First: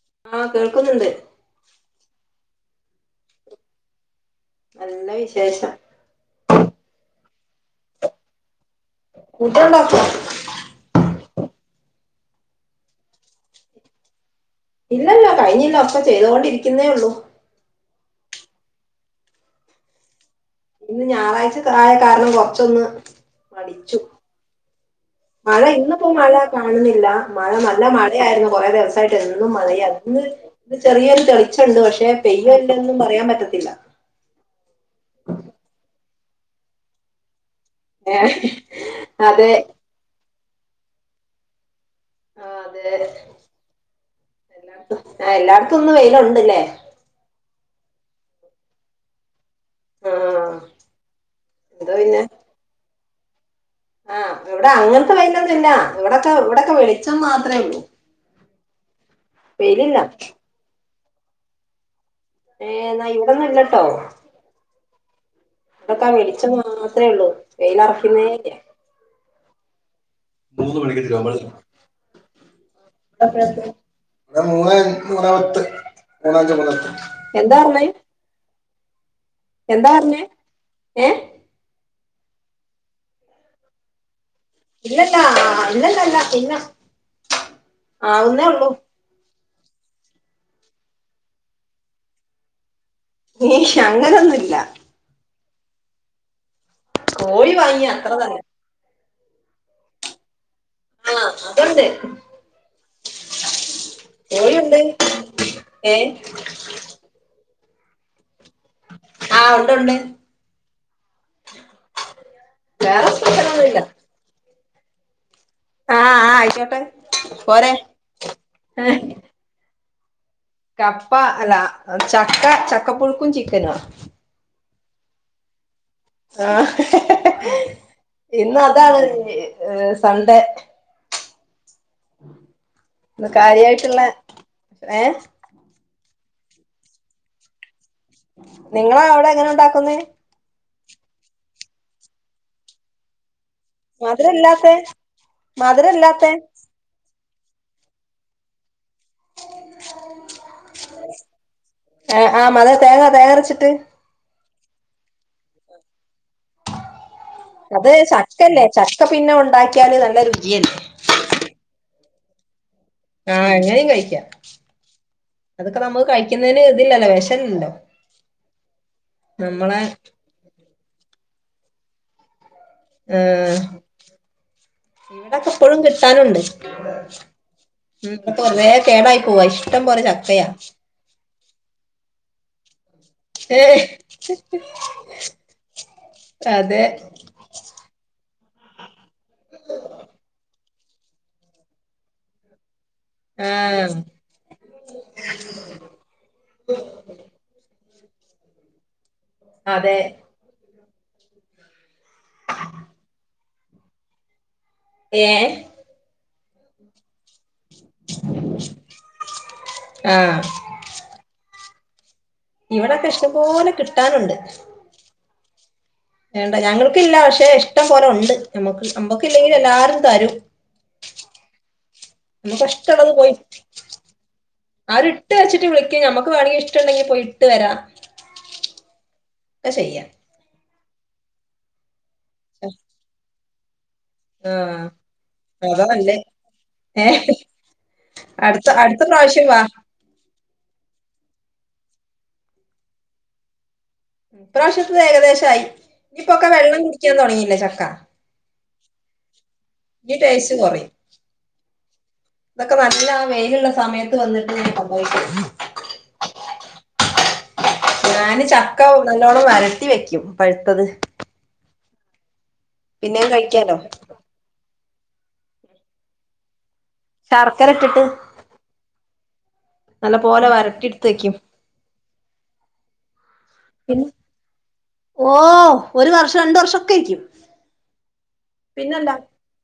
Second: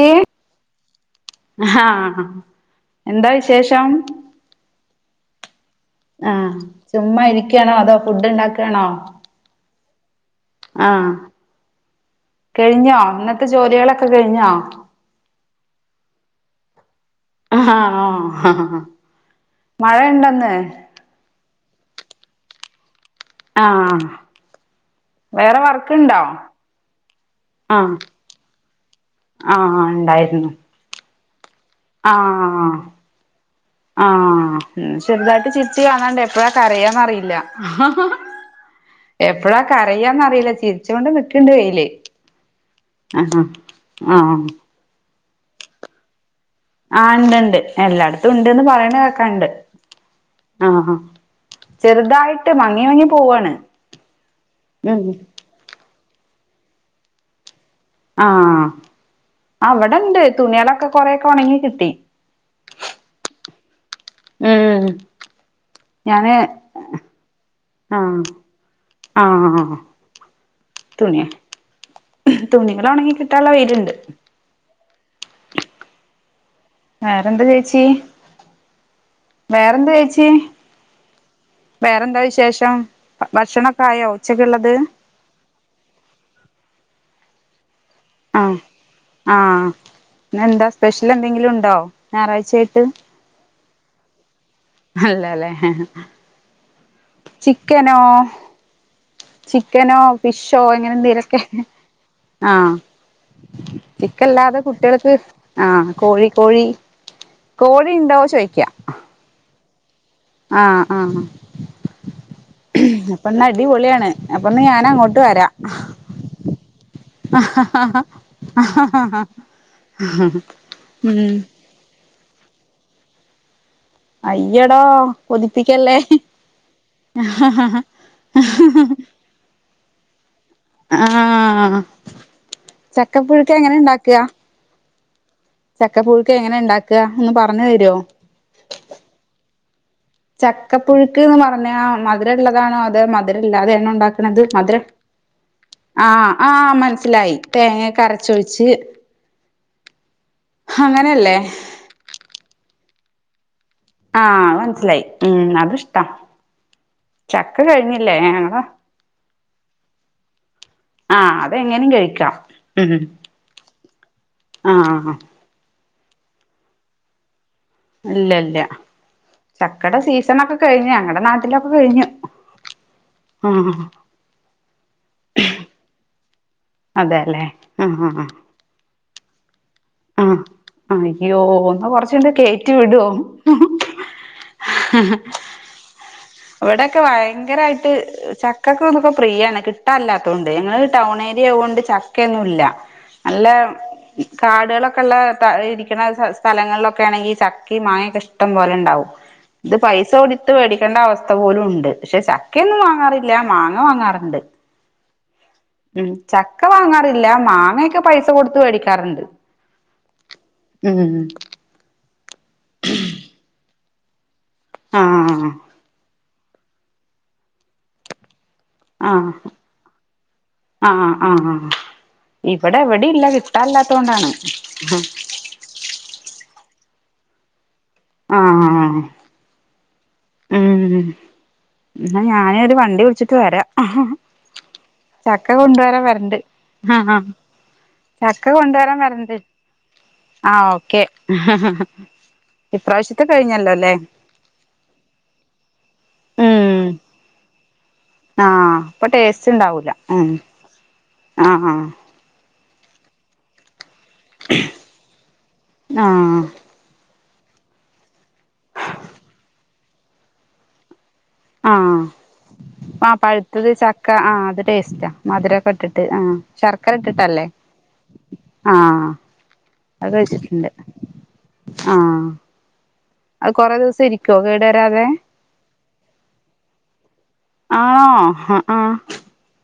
ഏഹ്? ആഹ് കേൾക്കുന്നുണ്ട്. ആഹ് എന്താ വിശേഷം? നല്ല വിശേഷം ആഹ് ചുമ്മാ ഇരിക്കാണോ അതോ ഫുഡ് ഇണ്ടാക്കാണോ? ഫുഡ്ണ്ടാക്കുവാ. ആഹ് കഴിഞ്ഞോ? ഇന്നത്തെ ജോലികളൊക്കെ കഴിഞ്ഞോ? ഇല്ലല്ല കഴിഞ്ഞില്ല ഒക്ക ചെയ്തുകൊണ്ടിരിക്കുന്നേ ഉള്ളൂ. ഹാണോ മഴ ഇണ്ടൊന്ന്? ഇന്ന് ഞായറാഴ്ചതായ കാരണം കൊറച്ചൊന്ന് മടിച്ചു ആഹ് മഴ ഇന്നിപ്പോ മഴ കാണുന്നില്ല മഴ നല്ല ആഹ് മഴയായിരുന്നു കൊറേ ദിവസായിട്ടെന്നും ആഹ് മഴയാര്ന്ന് ഇന്ന് ഉണ്ടായിരുന്നു ന്ന് ചെറിയൊരു തെളിച്ചണ്ട് പക്ഷെ പെയ്യോ ആഹ് ഇല്ലേന്നൊന്നും പറയാൻ പറ്റത്തില്ല. ആഹ് ചെറുതായിട്ട് ചിരിച് കാണാണ്ട്. എപ്പഴാ കരയാന്നറിയില്ല. ഏഹ് അതെ എപ്പഴാ ക കരയാന്നറീല്ല ചിരിച്ചൊണ്ട് നിക്ക്‌ണ്ട് വെയില് ആഹ് അതെ അഹാ ആഹ് എല്ലായിടത്തും ആഹ് എല്ലാടത്തും ഇന്ന് വെയിലുണ്ടല്ലേ? ആഹ് ഇണ്ട് ഇണ്ട് എല്ലായിടത്തും ഇണ്ട്ന്ന് പറയണ കേക്കാണ്ട്. ആഹ് ഹാ എന്തോ പിന്നെ ചെറുതായിട്ട് മങ്ങി മങ്ങി പോവാണ്. ആഹ് ഇവിടെ ഉം അങ്ങൻത്തെ വെയിലൊന്ന്ല്ല. ഇവിടൊക്കെ ഇവിടൊക്കെ വെളിച്ചം മാത്രേയുള്ളു. ആഹ് അവിടെണ്ട് തുണിയളൊക്കെ കൊറേക്കെ ഒണങ്ങി കിട്ടി. ഏഹ് എന്നാ ഇവിടൊന്നും ഇല്ലട്ടോ. ഉം ഇവിടക്കെ ആ ഞാന് വെളിച്ചം മാത്രേയുള്ളു ആഹ് വെയിലറക്കുന്നേയ്ല്ല. ആഹ് മൂന്ന് മണിക്ക് തിരുവമ്പാ [unintelligible] തുണികളൊണെങ്ങി കിട്ടാള്ള വെയിലുണ്ട്. ഞാൻ മൂന്നേ മൂന്നേ പത്ത് മൂന്നേ അഞ്ച് മൂന്നേ പത്ത് വേറെന്ത്‌ എന്താ ചേച്ചി? പറഞ്ഞേ വേറെന്ത എന്താ പറഞ്ഞേ ചേച്ചി? ഏ വേറെന്താ വിശേഷം? ഭക്ഷണൊക്കെ ആയോ ഉച്ചക്ക്ള്ളത്? ഇല്ല ഇല്ല [unintelligible] പിന്നെ ആവുന്നേ ആഹ് ഉള്ളൂ. ആഹ് ഇന്നെന്താ സ്പെഷ്യൽ എന്തെങ്കിലുണ്ടോ ഞായറാഴ്ചായിട്ട്? ഏയ് അങ്ങനൊന്നുല്ല. അല്ലലേ കോഴി വാങ്ങി ചിക്കനോ? അത്ര തന്നെ ചിക്കനോ ഫിഷോ ആ അങ്ങനെന്തെലൊക്കെ അതുണ്ട് ആഹ് ചിക്കല്ലാതെ കോഴിയുണ്ട് കുട്ടികൾക്ക് ആഹ് ഏ കോഴി കോഴി കോഴി ഉണ്ടോ ചോയ്ക്കാ? ആഹ് ഉണ്ടുണ്ട് ആഹ് ആഹ് വേറെ അപ്പൊന്ന സ്പെഷ്യലൊന്നുല്ല അടിപൊളിയാണ്. അപ്പന്ന് ഞാനങ്ങോട്ട് വരാം. ആ ആ ആയിക്കോട്ടെ പോരെ ഏ ഹാ കപ്പ അല്ല ചക്ക ചക്ക പുഴുക്കും ചിക്കനോ അയ്യടാ കൊതിപ്പിക്കല്ലേ ആഹ് ഇന്ന് അതാണ് ഇഞ്ഞി സൺഡേ ആഹ് ഇന്ന് ചക്കപ്പുഴുക്ക് എങ്ങനെ കാര്യായിട്ടുള്ള ഉണ്ടാക്ക ഏഹ് ചക്കപ്പുഴുക്ക് എങ്ങനെ ഉണ്ടാക്ക ഒന്ന് പറഞ്ഞു തരോ നിങ്ങളെ അവിടെ എങ്ങനെ ഉണ്ടാക്കുന്നെ ചക്കപ്പുഴുക്ക് എന്ന് പറഞ്ഞ മധുരള്ളതാണോ അതൊ മധുരല്ലാതെയാ ഉണ്ടാക്കണത് മധുരല്ലാത്തെ മധുരം മധുരല്ലാത്തെ ആഹ് ആഹ് മനസ്സിലായി തേങ്ങയൊക്കെ അരച്ചൊഴിച്ച് അങ്ങനെയല്ലേ ആഹ് ആഹ് മതുര തേങ്ങ തേങ്ങരച്ചിട്ട് ആഹ് മനസ്സിലായി ഉം അതിഷ്ടാ ചക്ക അത് കഴിഞ്ഞില്ലേ ഞങ്ങള് ചക്കല്ലേ ചക്ക പിന്നെ ഉണ്ടാക്കിയാല് നല്ല രുചിയല്ലേ ആഹ് അതെങ്ങനെയും കഴിക്കാം ഉം ആഹ് എങ്ങനെയും കഴിക്കാം ആഹ് അതൊക്കെ നമ്മുക്ക് കഴിക്കുന്നതിന് ഇതില്ലല്ലോ വെഷമില്ലല്ലോ ഇല്ല ഇല്ല ചക്ക ടെ സീസണൊക്കെ കഴിഞ്ഞു ഞങ്ങടെ നാട്ടിലൊക്കെ കഴിഞ്ഞു ഏഹ് ആഹ് ഇവിടൊക്കെ ഇപ്പോഴും കിട്ടാനുണ്ട് അതെല്ലേ ആഹ് ഉം ഇപ്പം ആഹ് കൊറേ കേടായി പോവാ ഇഷ്ടം പോലെ ചക്കയാ അയ്യോ ഒന്ന് കൊറച്ച് ഇങ്ങ് കേറ്റി വിടോ ഏഹ് ഇവിടേക്കെ ഭയ -ങ്കരായിട്ട് ചക്കൊക്കെ ഒന്നൊക്കെ പ്രിയാണ് കിട്ടായില്ലാത്തതുകൊണ്ട് ഞങ്ങള്ത് ടൗൺ ഏരിയ ആയോണ്ട് ചക്കയൊന്നും ഇല്ല നല്ല ആഹ് കാടുകളൊക്കെള്ള ഇരിക്കണ സ്ഥലങ്ങളിലൊക്കെ ആണെങ്കിൽ ചക്ക ക്കയും മാങ്ങായോക്കെ ഇഷ്ടം പോലെ ഉണ്ടാവും ഇത് അതെ പൈസ കൊടുത്ത് മേടിക്കേണ്ട അവസ്ഥ പോലും ഉണ്ട് പക്ഷെ ചക്കയൊന്നും വാങ്ങാറില്ല മാങ്ങ വാങ്ങാറുണ്ട് ഏഹ് ഉം ചക്ക വാങ്ങാറില്ല മാങ്ങയൊക്കെ പൈസ കൊടുത്ത് മേടിക്കാറുണ്ട് ആഹ് ഉം ഇവിടൊക്കെ ഇഷ്ടംപോലെ കിട്ടാനുണ്ട് ആഹ് ആഹ് വേണ്ട ഞങ്ങൾക്കില്ല പക്ഷെ ഇഷ്ടം പോലെ ഉണ്ട് ഞമ്മക്ക് ആഹ് നമ്മുക്കില്ലെങ്കിലും എല്ലാരും തരും ആഹ് ആഹ് ആഹ് നമുക്ക് ഇവിടെ എവിടെ ഇഷ്ടമുള്ളത് ഇല്ല കിട്ടല്ലാനില്ലാത്തോണ്ടാണ് ഇട്ടു വെച്ചിട്ട് വിളിക്ക്‌ ഞമക്ക്‌ വേണെങ്കിൽ ഇഷ്ടമുണ്ടെങ്കിൽ പോയിട്ട് വരാം ആഹ് ആഹ് ആഹ് അത് ശെരിയാ ഉം എന്നാ ഞാന് ഒരു വണ്ടി വിളിച്ചിട്ട് വരാം ആഹ് ചക്ക അതാ കൊണ്ടവരാൻ നല്ലേ വരണ്ട് ഏ ആഹ് ആഹ് ചക്ക അടുത്ത കൊണ്ടുവരാൻ അടുത്ത വരണ്ട് പ്രാവശ്യം വാ ആഹ് ഓക്കെ ഇപ്രാവശ്യത്തെ കഴിഞ്ഞല്ലോ അല്ലേ ഇപ്രാവശ്യത്തത് ഏകദേശം ആയി ഇനിയിപ്പൊക്കെ വെള്ളം ഉം കുടിക്കാൻ തുടങ്ങിയില്ലേ ചക്ക ആഹ് ഇപ്പൊ ടേസ്റ്റ് ഉണ്ടാവൂല ഈ ഉം ടേസ്റ്റ് കുറയും ആഹ് ആഹ് ഇതൊക്കെ നല്ല ആ വെയിലുള്ള സമയത്ത് വന്നിട്ട് കൊണ്ടോയിക്കോ ആഹ് ഞാന് ചക്ക നല്ലോണ്ണം വരട്ടി വെക്കും പഴുത്തത് ആഹ് ആ പിന്നെയും പഴുത്തത് കഴിക്കാലോ ച ക്ക ആഹ് അത് ടേസ്റ്റാ മധുരമൊക്കെ ഇട്ടിട്ട് ആഹ് ശർക്കര ഇട്ടിട്ടല്ലേ ശർക്കര ഇട്ടിട്ട് ആഹ് അത് നല്ല പോലെ കഴിച്ചിട്ടുണ്ട് വരട്ടി എടുത്ത് വെക്കും ആഹ് അത് കൊറേ ദിവസം പിന്നെ ഇരിക്കുവോ കേടു വരാതെ ഓ ഒരു വർഷം രണ്ട് വർഷൊക്കെ ഇരിക്കും ആണോ ആഹ് ആഹ്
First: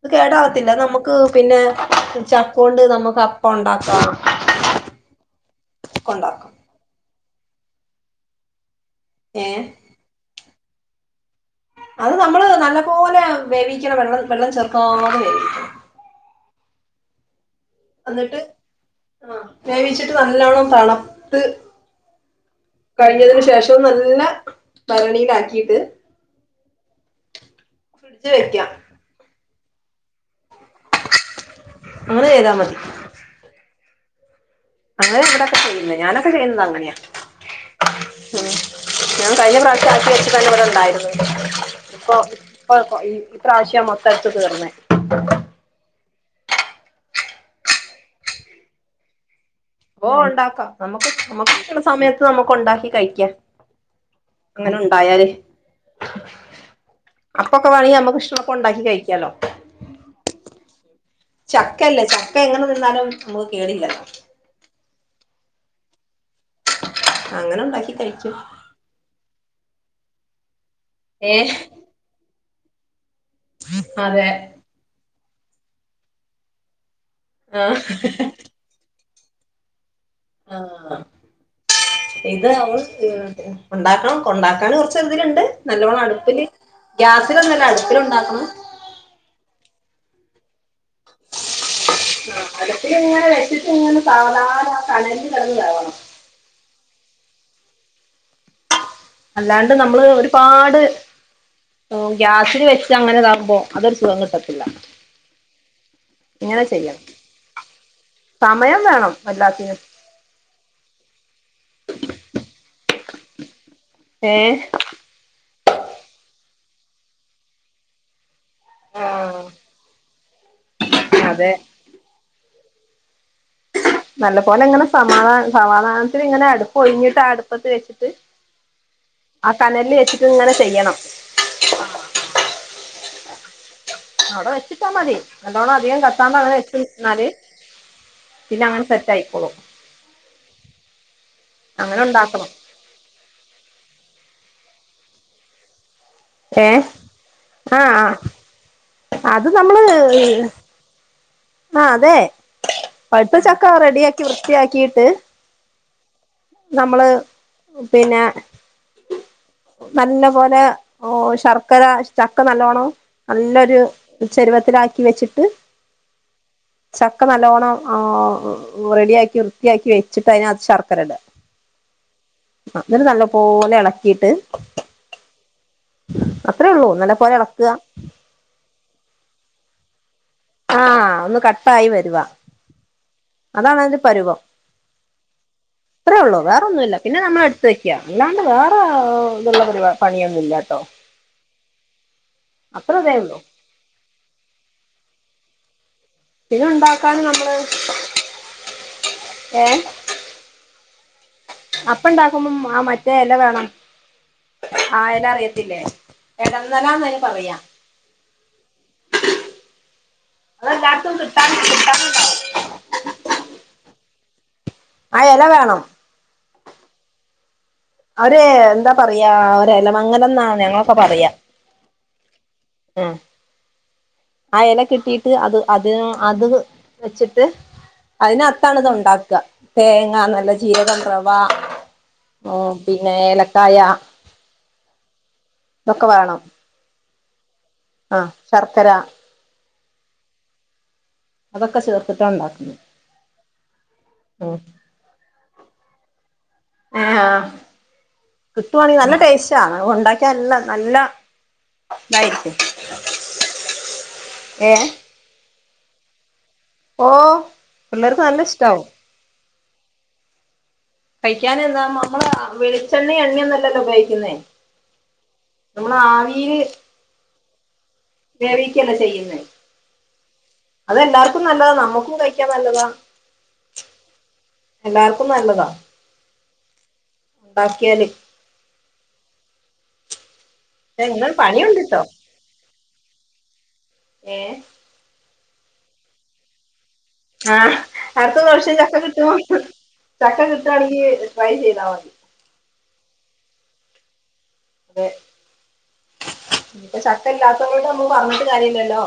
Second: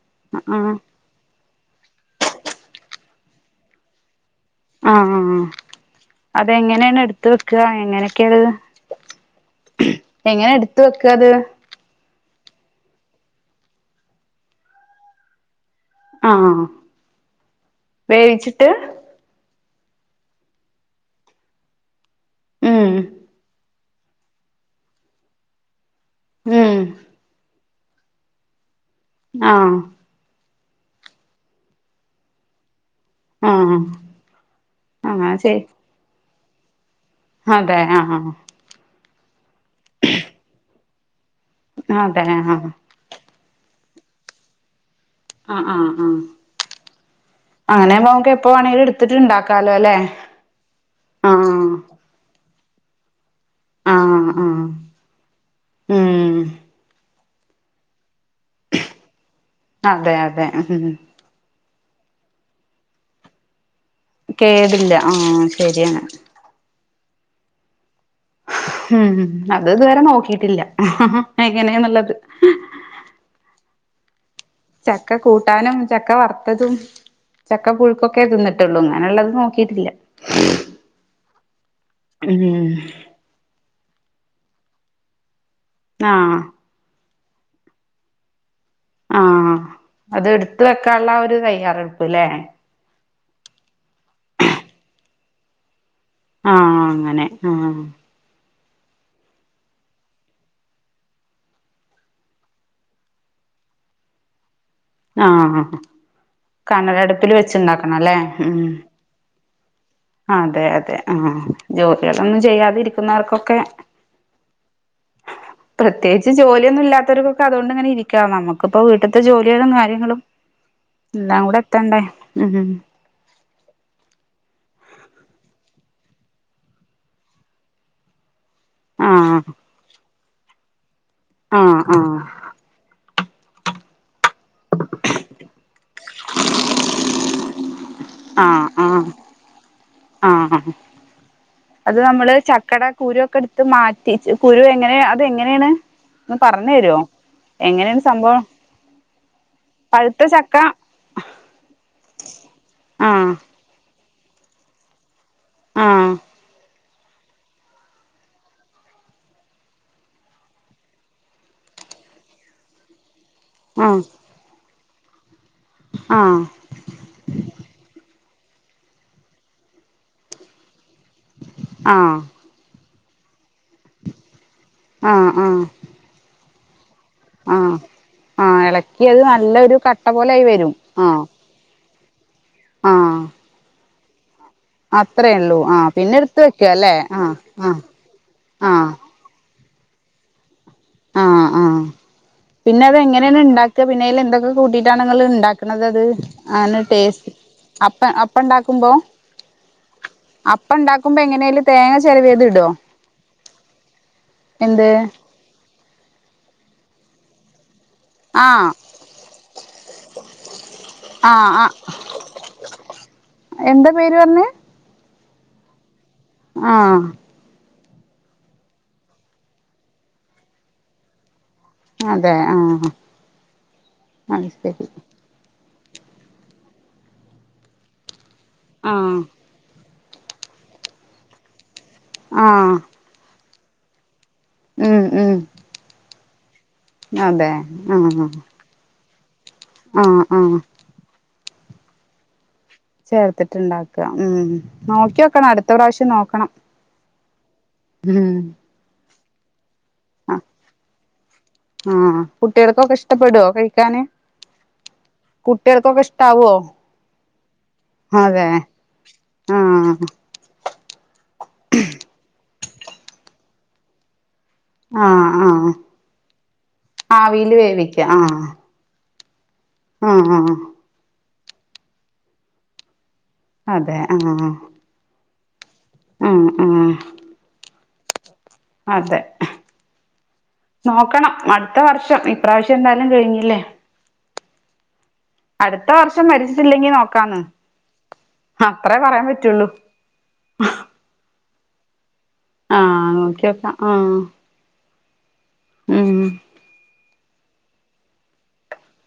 അത് കേടാവത്തില്ല ആഹ് നമുക്ക് പിന്നെ ചക്കകൊണ്ട് നമുക്ക് അപ്പം ഉണ്ടാക്കാം ആഹ് ഒക്കെ ഉണ്ടാക്കാം അതെങ്ങനെയാണ് എടുത്ത് വെക്കുക എങ്ങനെയൊക്കെയാണത് ഏഹ് എങ്ങനെ എടുത്ത് വെക്കാത് അത് നമ്മള് നല്ല പോലെ വേവിക്കണം. വെള്ളം വെള്ളം ചേർക്കാതെ വേവിക്കണം. ആഹ് അന്നിട്ട് വേവിച്ചിട്ട് ആഹ് വേവിച്ചിട്ട് നല്ലോണ്ണം തണത്ത് ഉം കഴിഞ്ഞതിന് ശേഷം നല്ല ഭരണിലാക്കിയിട്ട് ഉം ഫ്രഡ്‌ജി വെയ്ക്യ. ആഹ് അങ്ങനെ ചെയ്താ മതി. ആഹ്. അങ്ങനെ ഇവിടെക്കെ ചെയ്യുന്നെ. ഞാനൊക്കെ ചെയ്യുന്നതങ്ങനെയാ. അതെ ആഹ് ആഹ് ഞാൻ കഴിഞ്ഞ പ്രാവിശ്യം ആക്കി വെച്ചത് അഹേന്നെ ഇവിടെ ണ്ടായിരുന്നു. ഇപ്പോ അതെ ആഹ് ആഹ് ഇപ്പോ കൊ ഇ പ്രാവശ്യ മൊത്തെടുത്ത് തീർന്നെ. ആഹ് ആഹ് ആഹ്. അങ്ങനെ പോമക്ക് എപ്പോ വേണെലും എടുത്തിട്ട് ണ്ടാ - ബോണ്ടാക്കാം. നമ്മക്ക് നമ്മക്ക് ആഹ് ഷ്ടള്ള സമയത്ത് നമ്മക്ക് ണ്ടാക്കി കഴിക്കാം. ആഹ് ആഹ് അങ്ങനെ ണ്ടായാല്. ഉം അപ്പോക്കെ വേണെങ്കി നമ്മക്ക് ഇഷ്ട്ടോള്ളപ്പോ ഒണ്ടാക്കി കഴിക്കാലോ. അതെഅതെ ഉം ഉം ചക്കല്ലേ ചക്ക എങ്ങനെ തിന്നാലും മ്മുക്ക് കേടില്ല - കേടില്ല. ആഹ് ശരിയാണ്. അങ്ങനെ ഒണ്ടാക്കി കഴിക്കും. ഉം ഉം അത് ഇതുവരെ നോക്കിട്ടില്ല. ഏ എങ്ങനെന്ന്ള്ളത്. അതെ. ചക്ക കൂട്ടാനും ചക്ക വർത്തതും ചക്ക ആഹ് പുഴുക്കൊക്കെതിന്നിട്ട് ട്ടോള്ളു. അങ്ങനെള്ളത് നോക്കിയിട്ടില്ല. ആഹ് ആഹ്. ഇത് ഉം അവള് ഹെഹ് ഒണ്ടാക്കണെ കൊണ്ടാക്കാൻ കൊറച്ച്തിലിണ്ട്. നല്ലോണം ആഹ് അടുപ്പില് ഗ്യാസിലൊന്നല്ലാ. അടുപ്പില് ഒണ്ടാക്കണം. ആഹ് അത് എട്ത്ത് വെക്കാനുള്ള ആഹ് ഒരു തയ്യാറെടുപ്പ് ലെ ഇത് ഇങ്ങനെ വെച്ചിട്ട് ഇങ്ങനെ സാധാ ആഹ് കനലിൽ കിടന്ന് വേവണം. ആഹ് അങ്ങനെ ആഹ് അല്ലാണ്ട് നമ്മള് ഒരുപാട് ഓം ഗ്യാസില് വെച്ച് അങ്ങനെതാകുമ്പോ അതൊരു സുഖം കിട്ടത്തില്ല. ആഹ് ഇങ്ങനെ ചെയ്യണം കനരടുപ്പില് വെച്ചുണ്ടാക്കണം. അല്ലെ ഉം ഉം വല്ലാത്തിർ അതെ അതെ ആഹ് ജോലികളൊന്നും ചെയ്യാതെരിക്കുന്നവർക്കൊക്കെ ഏഹ് പ്രത്യേകിച്ച് ജോലിയൊന്നും ഇല്ലത്തോര്ക്കൊക്കെ അതുകൊണ്ടിങ്ങനെ ഇരി ക്യ. നമ്മുക്കിപ്പോ വീട്ടിത്തെ ജോലികളും കാര്യങ്ങളും എല്ലാം അതെ കൂടെ എത്തേണ്ടെ. ഉം ഉം നല്ലപോലെ ഇങ്ങനെ സമാധാന സമാധാനത്തിലിങ്ങനെ അടുപ്പ് ഒഴിഞ്ഞിട്ട് ആഹ് അടുപ്പത്ത് വെച്ചിട്ട് ആഹ് കനലിൽ വെച്ചിട്ട്ങ്ങനെ ചെയ്യണം. ആഹ് ആഹ് അവിടെ വെച്ചിട്ടാ മതി. എല്ലോണം അധികം കത്താണ്ട് അങ്ങനെ വെച്ചിന്നാല് ആഹ് ആഹ് ആഹ് അത് അങ്ങനെ നമ്മള് ഉണ്ടാക്കണം ചക്കട കുരുവൊക്കെടുത്ത് മാറ്റി. ച്ച് കുരു എങ്ങനെയ അത് എങ്ങനെണ്. ഒന്ന് ഏ പർണ്ണരൊ. ആഹ് എങ്ങനെയാണ് ആഹ് സംബവം. അത് നമ്മള് ആഹ് അതെ ആഹ് പഴുത്ത ച ക്ക റെഡിയാക്കി വൃത്തിയാക്കിട്ട് ആഹ് നമ്മള് പിന്നേ നല്ല പോലെ ഓ ശർക്കര ചക്ക നല്ലോണം നല്ലൊരു ആഹ് ചെരുവത്തിലാക്കി വെച്ച്ട്ട് ആഹ് ചക്ക നല്ലോണ്ണം ആഹ് റെഡിയാക്കി വൃത്തിയാക്കി വെച്ചിട്ട് അയ്നകത് ശർക്കര ഇടാ ആഹ് അഹ് ന്നട്ട് നല്ല പോലെ എളക്കിയിട്ട് ആഹ് ആഹ് അത്രെ ഒള്ളൂ നല്ല പോലെ എളക്കാ ആഹ് ആഹ് എളക്കിയഹ് നല്ലൊര് കട്ട പോലായി വെരും ആഹ് അത് കട്ടായി വരുവാ ആഹ് അതാണ് അതിന്റെ പരുവം അത്രേ ഉള്ളൂ ആഹ് പിന്നെ അത്രേ ഒ ള്ളൂ എടുത്ത് വെക്കുക വേറൊന്നു അല്ലേ ഇല്ല പിന്നെ ആഹ് ഞമ്മളെട്ത്ത് ആഹ് വെക്കാ അല്ലാണ്ട് വേറേ ആഹ് എഹ് ഇത്ള്ള പരിവ പണിയൊന്നും ഇല്ലാട്ടോ ആഹ് ആഹ് പിന്നെ അത് ഇതേ ഉള്ളൂ എങ്ങനേണ് ഇണ്ടാക്കാ പിന്നെ അയ്ല് എന്തെക്കെ കൂട്ടിയിട്ടാണ് ഇങ്ങള് ഇണ്ടാക്ക്ണത് അത് പിന്നെ അങ്ങനൊരു ഉണ്ടാക്കാന് ടേസ്റ്റ് നമ്മള് അപ്പ അപ്പം ഇണ്ടാക്കുമ്പോ ഏഹ് അപ്പം ഇണ്ടാക്കുമ്പൊ എങ്ങനേലും അപ്പം ഇണ്ടാക്കുമ്പം ആ മറ്റേ എല വേണം എന്ത് ആ എല അറിയത്തില്ലേ എടന്നെലാന്നാ അയ്‌ന് പറയാ ആഹ് അതെല്ലായിടത്തും കിട്ടാൻ ആഹ് അഹ് കിട്ടാനുണ്ടാവും എന്ത പേര് പർഞ്ഞ് ആ എല വേണം ആഹ് അവ്ടെ എന്താ പറയാ ഒരെലമങ്ങലം ന്നാ ഞങ്ങളൊക്കെ പറയാ അതെ ആഹ് ഹാ ഉം അത് ശരി ത്ത് അത് അതിന് അത് വെ വെച്ച്ട്ട് അയ്നകത്താണ് ഇത് ആ ഇണ്ടാക്കാ തേങ്ങ, നല്ല ജീരകം, റവ ആ ഉം പിന്നെ ഏലക്കായ ഉം ഉം ഇതൊക്കെ വേണം അതെ ആഹ് ശർക്കര ആഹ് ആഹ് അതൊക്കെ ചേർത്തിട്ടാണ് ഇണ്ടാക്ക്ന്ന് ചേർത്ത്ട്ട് ഇണ്ടാക്കാ ഉം നോക്ക്യോക്കണം അട്ത്ത പ്രാവശ്യം നോക്കണം ഉം ന്ന് ആഹ് ഉം കിട്ടുവാണെങ്കി നല്ല ടേസ്റ്റാ അഹ് ഉണ്ടാക്കിയ നല്ല നല്ല ങ്ങ് ആഹ് ഇതായിരിക്കും കുട്ടികൾക്കൊക്കെ ഇഷ്ടപ്പെടോ കഴിക്കാന് ഏ കുട്ടികൾക്കൊക്കെ ഇഷ്ടാവോ ഓഹ് പിള്ളേർക്ക് നല്ല അതെ ഇഷ്റ്റാവും ആഹ് ഹാ ഹാ കഴിക്കാതിര്ന്നാ മമ്മള് വെളിച്ചെണ്ണയും എണ്ണ്യന്നൊല്ലല്ലോ ഉപയോഗിക്കുന്നേ നമ്മള് ആവിയില് ആവിയില് വേവി വേവിക്ക്യല്ല ചെയ്യുന്നേ ആഹ് ആഹ് ആഹ് അതെല്ലാർക്കും നല്ലതാ നമ്മുക്കും കഴിക്കാൻ നല്ലതാ അതെ ആഹ് എല്ലാർക്കും നല്ലതാ ആഹ് ആഹ് ബാക്കിയല് അതെ ഇന്ന് നോക്കണം അടുത്ത പണിയുണ്ട് ട്ടോ വർഷം ഇപ്രാവശ്യം എന്തായാലും കഴിഞ്ഞില്ലേ ഏഹ് അടുത്ത വർഷം മരിച്ചില്ലെങ്കി നോ ആഹ് അടുത്ത വർഷം ചക്ക പറയാൻ കിട്ടു പറ്റുള്ളൂ ചക്ക കിട്ടാണെങ്കി ട്രൈ ചെയ്താ മതി ആഹ് നോക്കി നോക്കാം ആ അതെ ഉം പിന്നെ ചക്ക ഇല്ലാത്തത് കൊണ്ട് നമ്മക്ക് പറഞ്ഞിട്ട് കാര്യല്ലല്ലോ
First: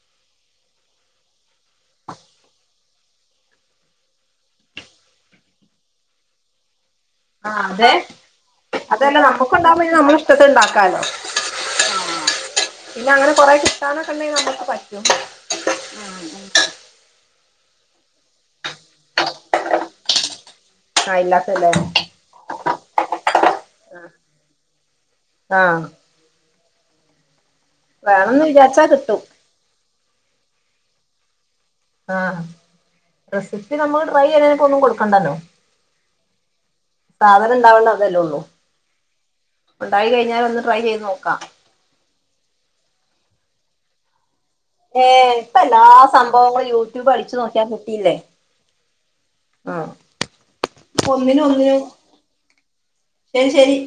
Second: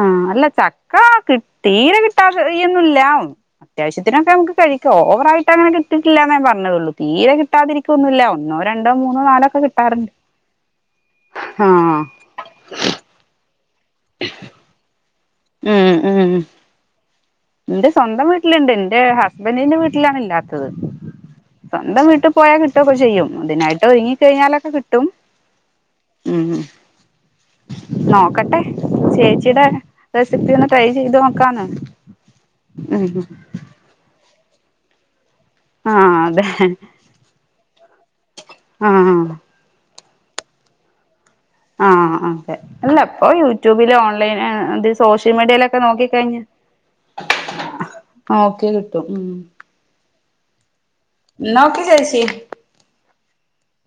ആഹ് അല്ല ചക്ക കി തീരെ കിട്ടാ [unintelligible] ന്നും ഇല്ല അത്യാവ്യത്തിനൊക്കെ നമുക്ക് കഴിക്കാം ഓവറയിട്ട്ങ്ങനെ കിട്ടിയിട്ടില്ലാന്നെ ഞാൻ പറഞ്ഞതൊള്ളൂ തീരെ ആഹ് അതെ കിട്ടാതിരിക്കുവൊന്നുല്ല ഒന്നോ രണ്ടോ അതല്ല മൂന്നോ നാലോ ഒക്കെ നമ്മുക്കുണ്ടാവുമ്പോ ഇനി കിട്ടാറുണ്ട് നമ്മളെ ഇഷ്ടത്തിന് ഇണ്ടാക്കാലോ ആഹ് [inaudible] പിന്നെ അങ്ങനെ കുറെേ കിട്ടാനൊക്കെ ഉണ്ടെങ്കി നമുക്ക് പറ്റും ഉം ഉം ഇന്റെ സ്വന്തം വീട്ടിലുണ്ട് ഉന്റെ ഹസ്ബന്റിന്റെ വീട്ടിലാണ് ഇല്ലാത്തത് ആഹ് ഇല്ലാത്തല്ലേ സ്വന്തം വീട്ടിൽ പോയാൽ കിട്ടു ഒക്കെ ചെയ്യും അതിനായിട്ട് ഒരുങ്ങി കഴിഞ്ഞാലൊക്കെ കിട്ടും ആഹ് ഉം വേണംന്ന് നോക്കട്ടെ വിചാരിച്ചാ കിട്ടും ചേ ച്ചിടെ റെസിപ്പി ഒന്ന് ട്രൈ ചെയ്ത് നോക്കാന്ന് ആഹ് ഉം റെസിപ്പി നമ്മുക്ക് ട്രൈ ചെയ്യുന്നതിനെ കൊണ്ട് ഒന്നും കൊടുക്കണ്ടല്ലോ ആഹ് അതെ സാധനം ഇണ്ടാവണ്ട അതെല്ലേ ഉള്ളു ആഹ് ഉണ്ടായി കഴിഞ്ഞാൽ ഒന്ന് ട്രൈ ചെയ്ത് നോക്കാം ആഹ് ആഹ് അതെ അല്ല ഇപ്പൊ യൂട്യൂബില് ഓൺലൈന് ഏഹ് ഇപ്പ എല്ലാ സംഭവങ്ങളും യൂട്യൂബ് അടിച്ചു നോക്കിയാല് കിട്ടിയില്ലേ നോക്കി കിട്ടും ഉം ആഹ് ഇപ്പൊ ഒന്നിനു ന്നാ ഒന്നിനു ഓക്കെ ചേച്ചി ശരി ശരി